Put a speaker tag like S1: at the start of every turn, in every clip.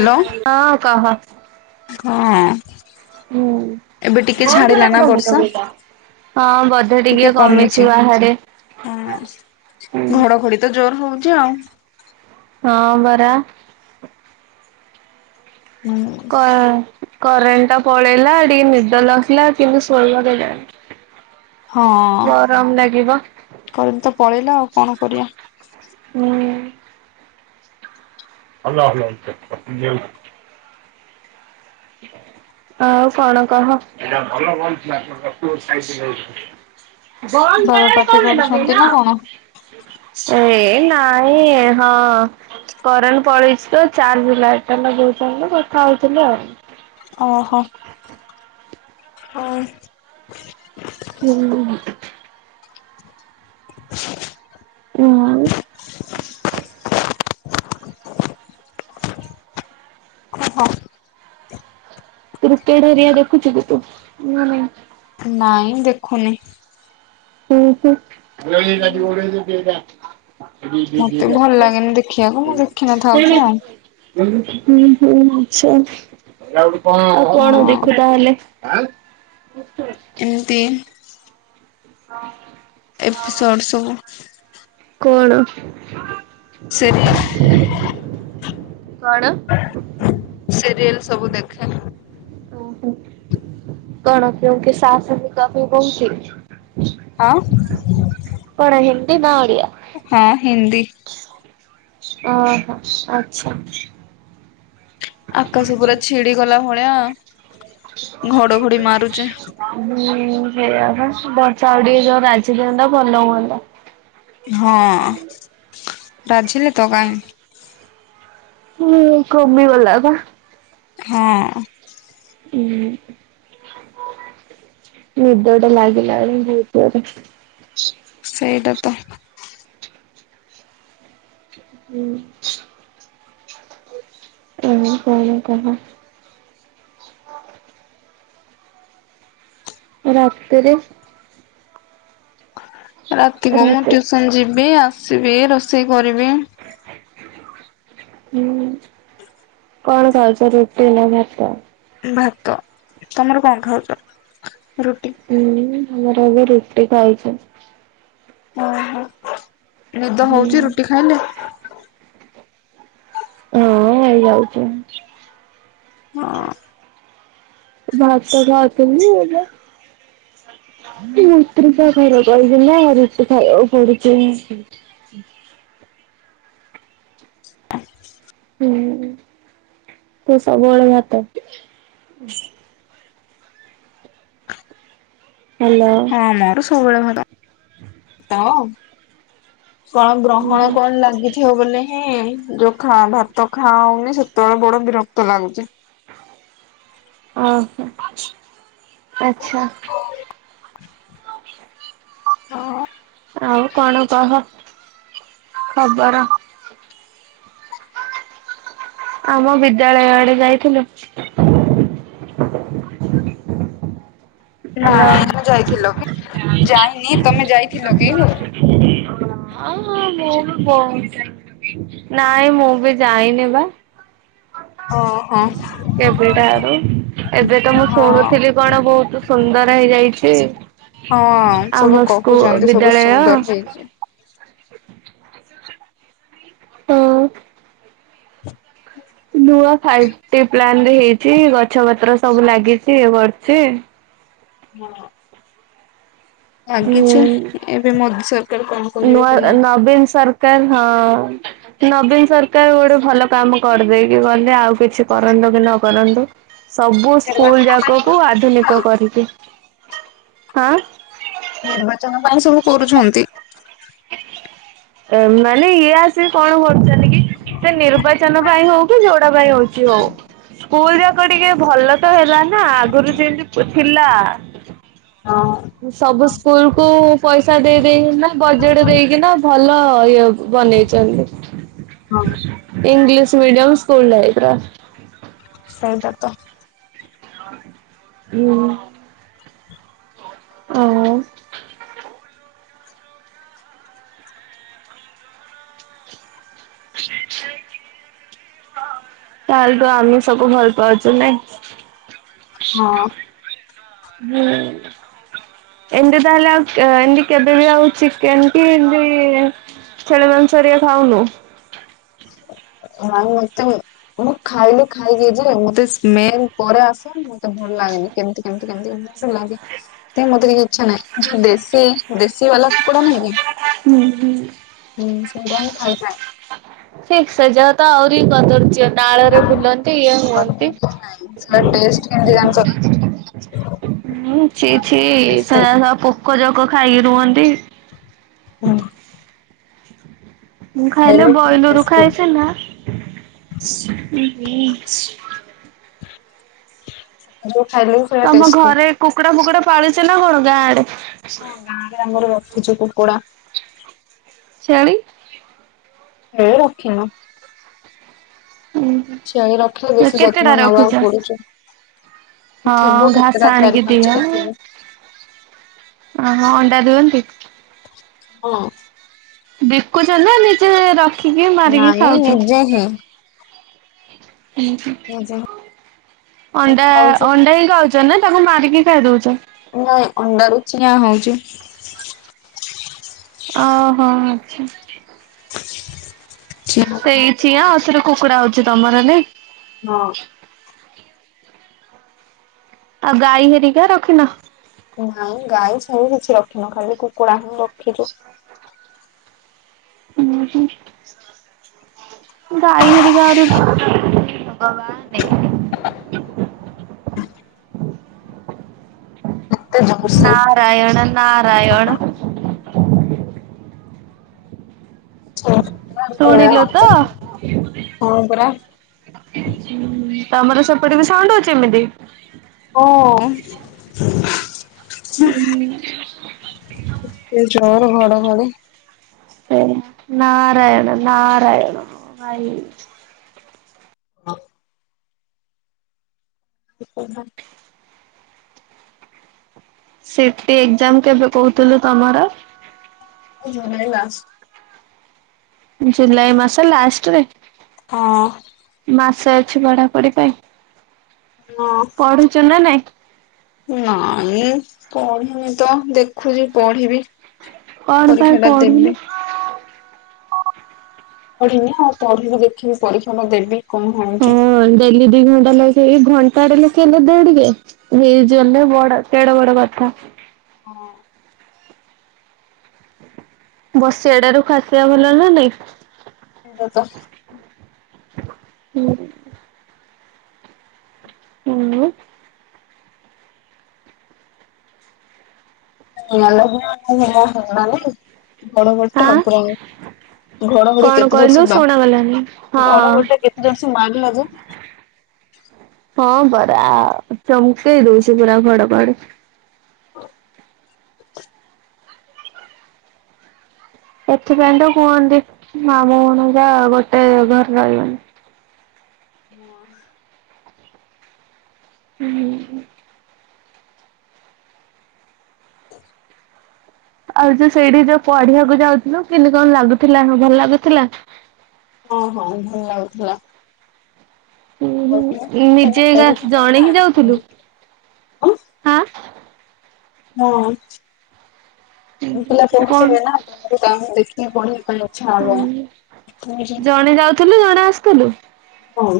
S1: Hello
S2: ହଁ କହ।
S1: ହଁ ଏବେ ଟିକେ ଛାଡିଲା ନାଁ ବର୍ଷା।
S2: ହଁ ବଧେ ଟିକେ କମିଛି ବାହାରେ।
S1: ହଁ ଘଡଘଡି ତ ଜୋର ହଉଚି ଆଉ।
S2: ହଁ ବରା।
S1: ହୁଁ।
S2: କ କରେଣ୍ଟ ଟା ପଳେଇଲା ଟିକେ ନିଦ ଲାଗିଲା କେମିତି ଶୋଇବ କେଜାଣି।
S1: ହଁ
S2: ଗରମ ଲାଗିବ
S1: କରେଣ୍ଟ ତ ପଳେଇଲା ଆଉ କଣ କରିବା।
S2: ହୁଁ। [unintelligible] ଆଉ କଣ କହ? ବଲ୍ ବେଳେ
S1: ବାବା ପାଟି
S2: କନ୍ ପାଇଁ
S1: କରୁଛନ୍ତି
S2: ଲଗେଇଲ।
S1: ନା କଣ?
S2: ଏଇ ନାଇଁ ଏ ହଁ। କରେଣ୍ଟ ପଳେଇଚି ତ ଚାର୍ଜ ଲାଇଟ୍ ଟା ଲଗେଉଚନ୍ତି ତ କଥା ହଉଥିଲି ଆଉ।
S1: ଓହୋ ହଉ।
S2: ହୁଁ
S1: [inaudible]
S2: ଆଉ
S1: ଓହୋ
S2: କ୍ରିକେଟ ହେରିକା ଦେଖୁଛୁ କି ତୁ ନା ନାଇଁ?
S1: ନାଇଁ ଦେଖୁନି।
S2: ଉଁ ହୁଁ। [inaudible]
S1: ମତେ ବି ଭଲ ଲାଗେନି ଦେଖିବାକୁ ମୁଁ ଦେଖିନଥାଉଛି ଆଉ।
S2: ଉଁ ହୁଁ ଆଛା ଆଉ କଣ
S1: ହଁ।
S2: ଦେଖୁ ତାହେଲେ? ଆଁ
S1: ଏମତି ଏପିସୋଡ ସବୁ
S2: କଣ?
S1: ସେରି
S2: କଣ?
S1: ସିରିଏଲ ସବୁ ଦେଖେ।
S2: ଓହୋ କଣ କେଉ କି ସାସ ବି କ ବି ବୋହୁକି।
S1: ଆ
S2: କଣ ହିନ୍ଦୀ ନା ଓଡ଼ିଆ?
S1: ହଁ ହିନ୍ଦୀ।
S2: ଓହୋ ଆଛା।
S1: ଆକାଶ ପୁରା ଛିଡ଼ିଗଲା ଭଳିଆ ଘଡ଼ଘଡ଼ି ମାରୁଛି।
S2: ହୁଁ ସେଇଆ ପା ବର୍ଷା ଆଉ ଟିକେ ଯୋଉ ରାଜି ଦିଅନ୍ତା ଭଲ ହୁଅନ୍ତା।
S1: ହଁ ରାଜିଲେ ତ କାହିଁ।
S2: ହୁଁ କମି ଗଲା ବା।
S1: ହଁ
S2: ଉଁ ନିଦଟେ ଲାଗିଲା ଦି ପରେ। [inaudible]
S1: ସେଇଟା ତ
S2: ହୁଁ ଆଉ କଣ କହ? ରାତିରେ
S1: ରାତିିରେ ମୁଁ
S2: ରାତି
S1: ଟ୍ୟୁସନ ଯିବି ଆସିବି ରୋଷେଇ କରିବି।
S2: ହୁଁ କଣ ଖାଉଛ ରୁଟି ନା ଭାତ?
S1: ଭାତ ତମର କଣ ଖାଉଛ ରୁଟି?
S2: ହୁଁ ଘମର ଆବେ ରୁଟି ଖାଇଛ।
S1: ଓହୋ ନିଦ
S2: ହୁଁ।
S1: ହଉଚି ରୁଟି ଖାଇଲେ।
S2: ହଁ ହେଇଯାଉଛି।
S1: ହଁ
S2: [unintelligible] ମୁସ୍ତ୍ରୀ ତ ଘଲ କରିଛି ନା ରୁଟି ଖାଇବାକୁ ପଡୁଛି।
S1: ଆ
S2: ହୁଁ ତୁ ସବୁବେଳେ ଭାତ ହେଲୋ
S1: ହଁ ମୋର ସବୁବେଳେ ଭଲ। କଣ
S2: ଉଁ
S1: ଗ୍ରହଣ
S2: ହୁଁ।
S1: କଣ ଲାଗିଥିବ ବ ହିଁ ଯୋ ଖା ଭା ତ ଖାଉନି, ସେତେବେଳେ ବଡ ବିରକ୍ତ ଲାଗୁଛି।
S2: ଓହୋ। ଆଚ୍ଛା।
S1: ହଁ।
S2: ଆଉ କଣ କହ? ଖବର। ଆମ ବିଦ୍ୟାଳୟ ଆଡେ ଯାଇଥିଲୁ? ହାଲୋ।
S1: ନାଇଁ ମୁଁ ଯାଇଥିଲ କି? ଯାଇନି ତମେ ଯାଇଥିଲ କି?
S2: ହଁ ମୁଁ ବି ବଉ ନାଇଁ ମୁଁ ବି ଯାଇନି ବା।
S1: ଓହୋ
S2: କେବେଟାରୁ। ଏବେ ତ ମୁଁ
S1: ହଁ
S2: ଶୁଣୁଥିଲି କଣ ବହୁତ ସୁନ୍ଦର ହେଇଯାଇଛି।
S1: ହଁ ସବୁ
S2: ଆମ ସ୍କୁ
S1: କହୁଛନ୍ତି, ସବୁ
S2: ବିଦ୍ୟାଳୟ
S1: ସୁନ୍ଦର ହେଇଛି।
S2: ହୁଁ। ନୂଆ ଫାଇପ୍ ଟି ପ୍ଲାନରେ ହେଇଛି। ଗଛ ପତ୍ର ସବୁ ଲାଗିଛି ଇଏ କରିଛି।
S1: ହଁ। ଆ
S2: ହୁଁ
S1: କିିଛି। ଏବେ ମୋଦି ସରକାର କଣ କରିବେ
S2: ନୂଆ,
S1: କେଜାଣି।
S2: ନବୀନ ସରକାର ହଁ। ନବୀନ ସରକାର ଗୋଟେ ଭଲ କାମ କରିଦେଇକି ଗଲେ, ଆଉ କିଛି କରନ୍ତୁ କି ନ କରନ୍ତୁ। ସବୁ ସ୍କୁଲ
S1: ନିର୍ବାଚନ ପାଇଁ
S2: ଯାକକୁ
S1: କରୁଛନ୍ତି
S2: ଆଧୁନିକ
S1: ଆଉ
S2: କରିବେ। ଆଁ?
S1: ନିର୍ବାଚନ ପାଇଁ ସବୁ କୋରୁଛନ୍ତି।
S2: ଏମାନେ ଇଏ ଆସ ସେ କଣ କରୁଛନ୍ତି କି? ସେ ନିର୍ବାଚନ ପାଇଁ ହଉ କି ଯଉଡା ପାଇଁ ହଉଛି ହଉ। ସ୍କୁଲ ଯାକ ଟିକେ ଭଲ ତ ହେଲା ନା। ଆଗରୁ ଯେମତି ଥିଲା?
S1: ହଁ।
S2: ସବୁ ସ୍କୁଲ କୁ ପଇସା ଦେଇ ଦେଇେଇକି ନା, ବଜେଟ ଦେଇକିନା ଭଲ ଇଏ ବନେଇଛନ୍ତି।
S1: [inaudible]
S2: ଇଂଲିଶ ମିଡିୟମ୍ ସ୍କୁୂଲ ଟାଇପ୍ ର।
S1: ସେଇଟା ତ।
S2: ହୁଁ। ହୁଁ। ତାହେଲେ ତୁ ଆମିଷକୁ ଭଲ ପାଉଛୁ ନାଇଁ?
S1: ହଁ।
S2: ହୁଁ। ଏମିତି ତାହଲେ ଆଉ ଏ ଏମିତି କେବେ ବି ଆଉ ଚିକେନ କି [unintelligible] ଛେଳି ମାଂସ ଘରିକା ଖାଉନୁ?
S1: [unintelligible] ମୁଁ ଖାଇଲେ ଖାଇଦିଏଯେ, ମତେ ସ୍ମେଲ୍ ପରେ ଆସନ ମୁଁଇତ ଭଲ ଲାଗେନି କେମିତି କେମିତି କେମତି ଲାଗେ ମତେ ଟିକେ ଇଚ୍ଛା ନାହିଁ ଯୋଉ ଦେଶୀ ଦେଶୀ ବାଲା କୁକୁଡ଼ା ନାଇଁ କି?
S2: ହୁଁ ହୁଁ।
S1: ହୁଁ। ସେଗୁଡ଼ା ଖାଇଯାଏ।
S2: ଛି, ସେ ଜାଗାତ ତ ଆହୁରି କଦର୍ଯ୍ୟ। ନାଳରେ ବୁଲନ୍ତି, ଇଏ ହୁଅନ୍ତି।
S1: ନାଇଁ ସେଟା ଟେଷ୍ଟ କେମିତି ଜାଣିଛ ନା
S2: ହୁଁ, ଛି
S1: ପୁରା
S2: ଛି
S1: ବହୁତ ଟେଷ୍ଟି।
S2: ସେଯାକ ସବୁ ପୋକ ଜୋକ ଖାଇକି ରୁହନ୍ତି।
S1: [unintelligible]
S2: ମୁଁ ଖାଇଲେ
S1: ପୁରା
S2: ବଏଲରୁ
S1: ଟେଷ୍ଟି
S2: ଖାଏ ସିନା।
S1: [unintelligible] ଖାଇଲି
S2: ତମ ଘରେ କୁକୁଡା ଫୁକୁଡା ପାଳୁଚ ନା କଣ ଗାଁ ଆଡେ?
S1: ହଁ ଗାଁରେ ଆମର ରଖିଚୁ କୁକୁଡା।
S2: ଛେଳି?
S1: [unintelligible] ରଖିନୁ।
S2: ହୁଁ।
S1: ଛେଳି ରଖିଲେ ବେଶୀ ଯତ୍ନ ନବାକୁ ପଡୁଚି।
S2: ହଁ ଘାସ
S1: ଚାରି
S2: ଆଣିକି ଦିଅ
S1: ପାଞ୍ଚଟା ଥିବ
S2: [unintelligible] ଅଣ୍ଡା ଦିଅନ୍ତି?
S1: ହଁ।
S2: ବିକୁଚ ନା ନିଜେ ରଖିକି ମାରିକି
S1: ନାଇଁ
S2: ଖାଉଚ?
S1: [unintelligible] ନିଜେ ହିଁ ଖାଉଛୁ
S2: ଅଣ୍ଡା-ଅଣ୍ଡା ହିଁ ଖାଉଚ ନା ତାଙ୍କୁ ମାରିକି ଖାଇ ଦଉଚ?
S1: ନାଇଁ ଅଣ୍ଡାରୁ ଚିଆଁ ହଉଚି।
S2: ଅହୋ ଆଚ୍ଛା।
S1: ଚିଆଁ ହଁ
S2: ସେଇ ଚିଆଁ ଆଉଥରେ କୁକୁଡ଼ା ହଉଚି ତମର ନାଇଁ?
S1: ହଁ।
S2: ଆଉ ଗାଈ ହେରିକା ରଖିିନ?
S1: ନାଇଁ ଗାଈ ଛେଳି କିଛି ରଖିନୁ ଖାଲି କୁକୁଡ଼ା ହିଁ ରଖିଛୁ।
S2: [unintelligible] ହୁଁ ଗାଈ ହେରିକା ଆହୁରି
S1: [unintelligible] ଜୋର୍ସେ
S2: [unintelligible] ନାରାୟଣ ଶୁଣିଲୁ ତ?
S1: ହଁ ପରା
S2: ତମର ସେପଟେ ବି ସାଉଣ୍ଡ ହଉଚି ଏମିତି?
S1: ହଁ।
S2: [unintelligible]
S1: କେତେ ଜୋର୍ ଘଡଘଡି।
S2: [unintelligible] ନାରାୟଣ-ନାରାୟଣ ଭାଇ।
S1: [unintelligible]
S2: ସିଟି ଏକ୍ଜାମ୍ କେବେ କହୁଥିଲୁ ତମର?
S1: July last.
S2: ଜୁଲାଇ ମାସ ଲାଷ୍ଟରେ?
S1: ହଁ।
S2: ମାସେ ଅଛି ପଢାପଢି ପାଇଁ। ପଢୁଛୁ ନା ନାଇଁ
S1: [unintelligible] ନାଇଁ ପଢିନି ତ ଦେଖୁଚି ପଢିବି।
S2: କଣ ପାଇଁ
S1: ପରୀକ୍ଷା ଟା ଦେବି
S2: ପଢୁନୁ?
S1: ପଢିନି ଆଉ ପଢିବି ଦେଖିବି ପରୀକ୍ଷା ଟା ଦେବି କଣ ହଉଚି।
S2: ହଁ ଡେଲି ଦି ଘଣ୍ଟା ଲେଖେ ଘଣ୍ଟାଟେ ଲଖେ ହେଲେ ଦେ ଟିକେ। ହେଇଯିବ ହେଲେ ବଡ କେଡେ ବଡ କଥା।
S1: ହଁ।
S2: ବସିବା ଟାରୁ ଖାସିବା ଭଲ ନା ନାଇଁ।
S1: [unintelligible] ତ
S2: ହୁଁ। ହୁଁ।
S1: [unintelligible] ଘଡଘଡିଟା
S2: ଆଁ
S1: ପରା ଘଡଘଡି
S2: କଣ
S1: କେତେ ଜୋର
S2: କହିଲୁ
S1: ସେ
S2: ଶୁଣାଗଲାନି
S1: ଘଡଘଡି
S2: ହଁ।
S1: ଗୋଟେ କେତେ ଜୋରଷେ ମାଗିଲା ଯେ
S2: ହଁ ପରା ଚମକେଇ ଦଉଛି ପୁରା ଘଡ ଘଡି।
S1: ହ।
S2: ସେଥିପାଇଁ ତ କୁହନ୍ତି ମାମୁଁ ଭଣଯା ଗୋଟେ ଘରେ ରହିବନି।
S1: ହଁ।
S2: ହୁଁ। ଆଉ ଯୋଉ ସେଇଠି ଯୋଉ ପଢିବାକୁ ଯାଉଥିଲୁ କେମତି କଣ ଲାଗୁଥିଲା ଭଲ ଲାଗୁଥିଲା?
S1: ହଁ ହଁ ଭଲ ଲାଗୁଥିଲା।
S2: ଉ ନିଜେ
S1: ପଢୁଥିବେ
S2: ଜଣେଇ
S1: ନା
S2: ହିଁ ଯାଉଥିଲୁ?
S1: ତମେ
S2: ଆଁ
S1: ହଁ। ମୁଁ ପିଲା ପଢ଼ୁ ଥିବେ ନା
S2: କଣ?
S1: ତମକୁ ତା ଦେଖିକି ପଢେଇିବା ପାଇଁ ଇଚ୍ଛା ହବ।
S2: ଜଣେ ଯାଉଥିଲୁ ଜଣେ ଆସିଥିଲୁ?
S1: ହଁ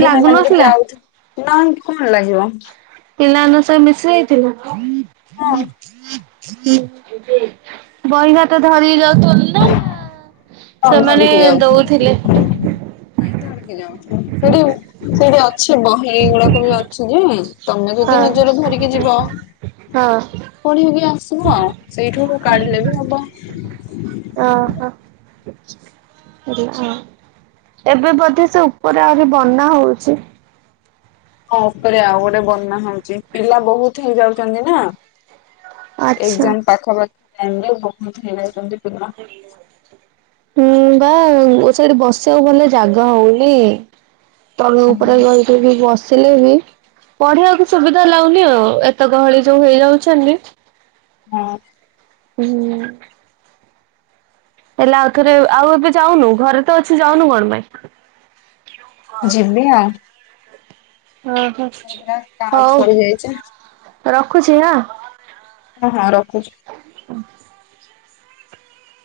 S1: ଦିଦି
S2: ଲାଗୁନଥିଲା।
S1: [unintelligible]
S2: ପିଲା‌ ମାନଙ୍କ ସାଙ୍ଗେ ମିସେଇ ଥିଲ?
S1: ହଁ
S2: ବହି ଖାତା ଧରିି କି ଯାଉ ଥିବ
S1: ହଁ ଧରିକି‌ ଯାଉଛି।
S2: ଦଉଥିଲେ
S1: ନାଇଁ ଧରକି‌ ଯାଉଛି। ସେଠି ସେଠି ଅଛି ବହି ଗୁଡାକ ବି ଅଛି ଯେ ତମେ ଯଦି
S2: ହଁ
S1: ନିଜର ଧରିକି ଯିବ
S2: ହଁ
S1: ପଢେଇକି ଆସିବ ଆଉ ସେଇଠୁରୁ କାଢିଲେ ବି ହବ।
S2: ଓ ହୋ। ଏବେ ବୋଧେ ସେ ଉପରେ ଆହୁରି ବନା ହଉଛି?
S1: ହଁ ଉପରେ ଆଉ ଗୋଟେ ବହ୍ନ ହଉଛି ପିଲା ବହୁତ ହେଇ ଯାଉଛନ୍ତି ନା।
S2: ଆଚ୍ଛା
S1: ଏକ୍ସାମ ପାଖାପାଖି ଯା ବହୁତ ହେଇଯାଇଛନ୍ତି ପିଲା।।
S2: ହୁଁ ବା ଓ ସେଇଠି ବସିବାକୁ ଭଲ ଜାଗା ହଉନି। [unintelligible] ଉପରେ
S1: ହଁ
S2: ଗଲକୁ ବି ବସିଲେ ବି ପଢିବାକୁ ସୁବିଧା ଲାଗୁନି ଆଉ ଏତେ ଗହଳି ଯୋଉ ହେଇଯାଉଛନ୍ତି।
S1: ହଁ।
S2: ହୁଁ। ହେଲା ଆଉ ଥରେ ଆଉ ଏବେ ଯାଉନୁ ଘରେ ତ ଅଛୁ ଯାଉନୁ କଣ ପାଇଁ?
S1: ଯିବି ଆଉ।
S2: ଓ ହୋ।
S1: [unintelligible] ସରିଯାଇଛ
S2: ରଖୁଛି ହଁ।
S1: ହଁ ହଁ ରଖୁଛି।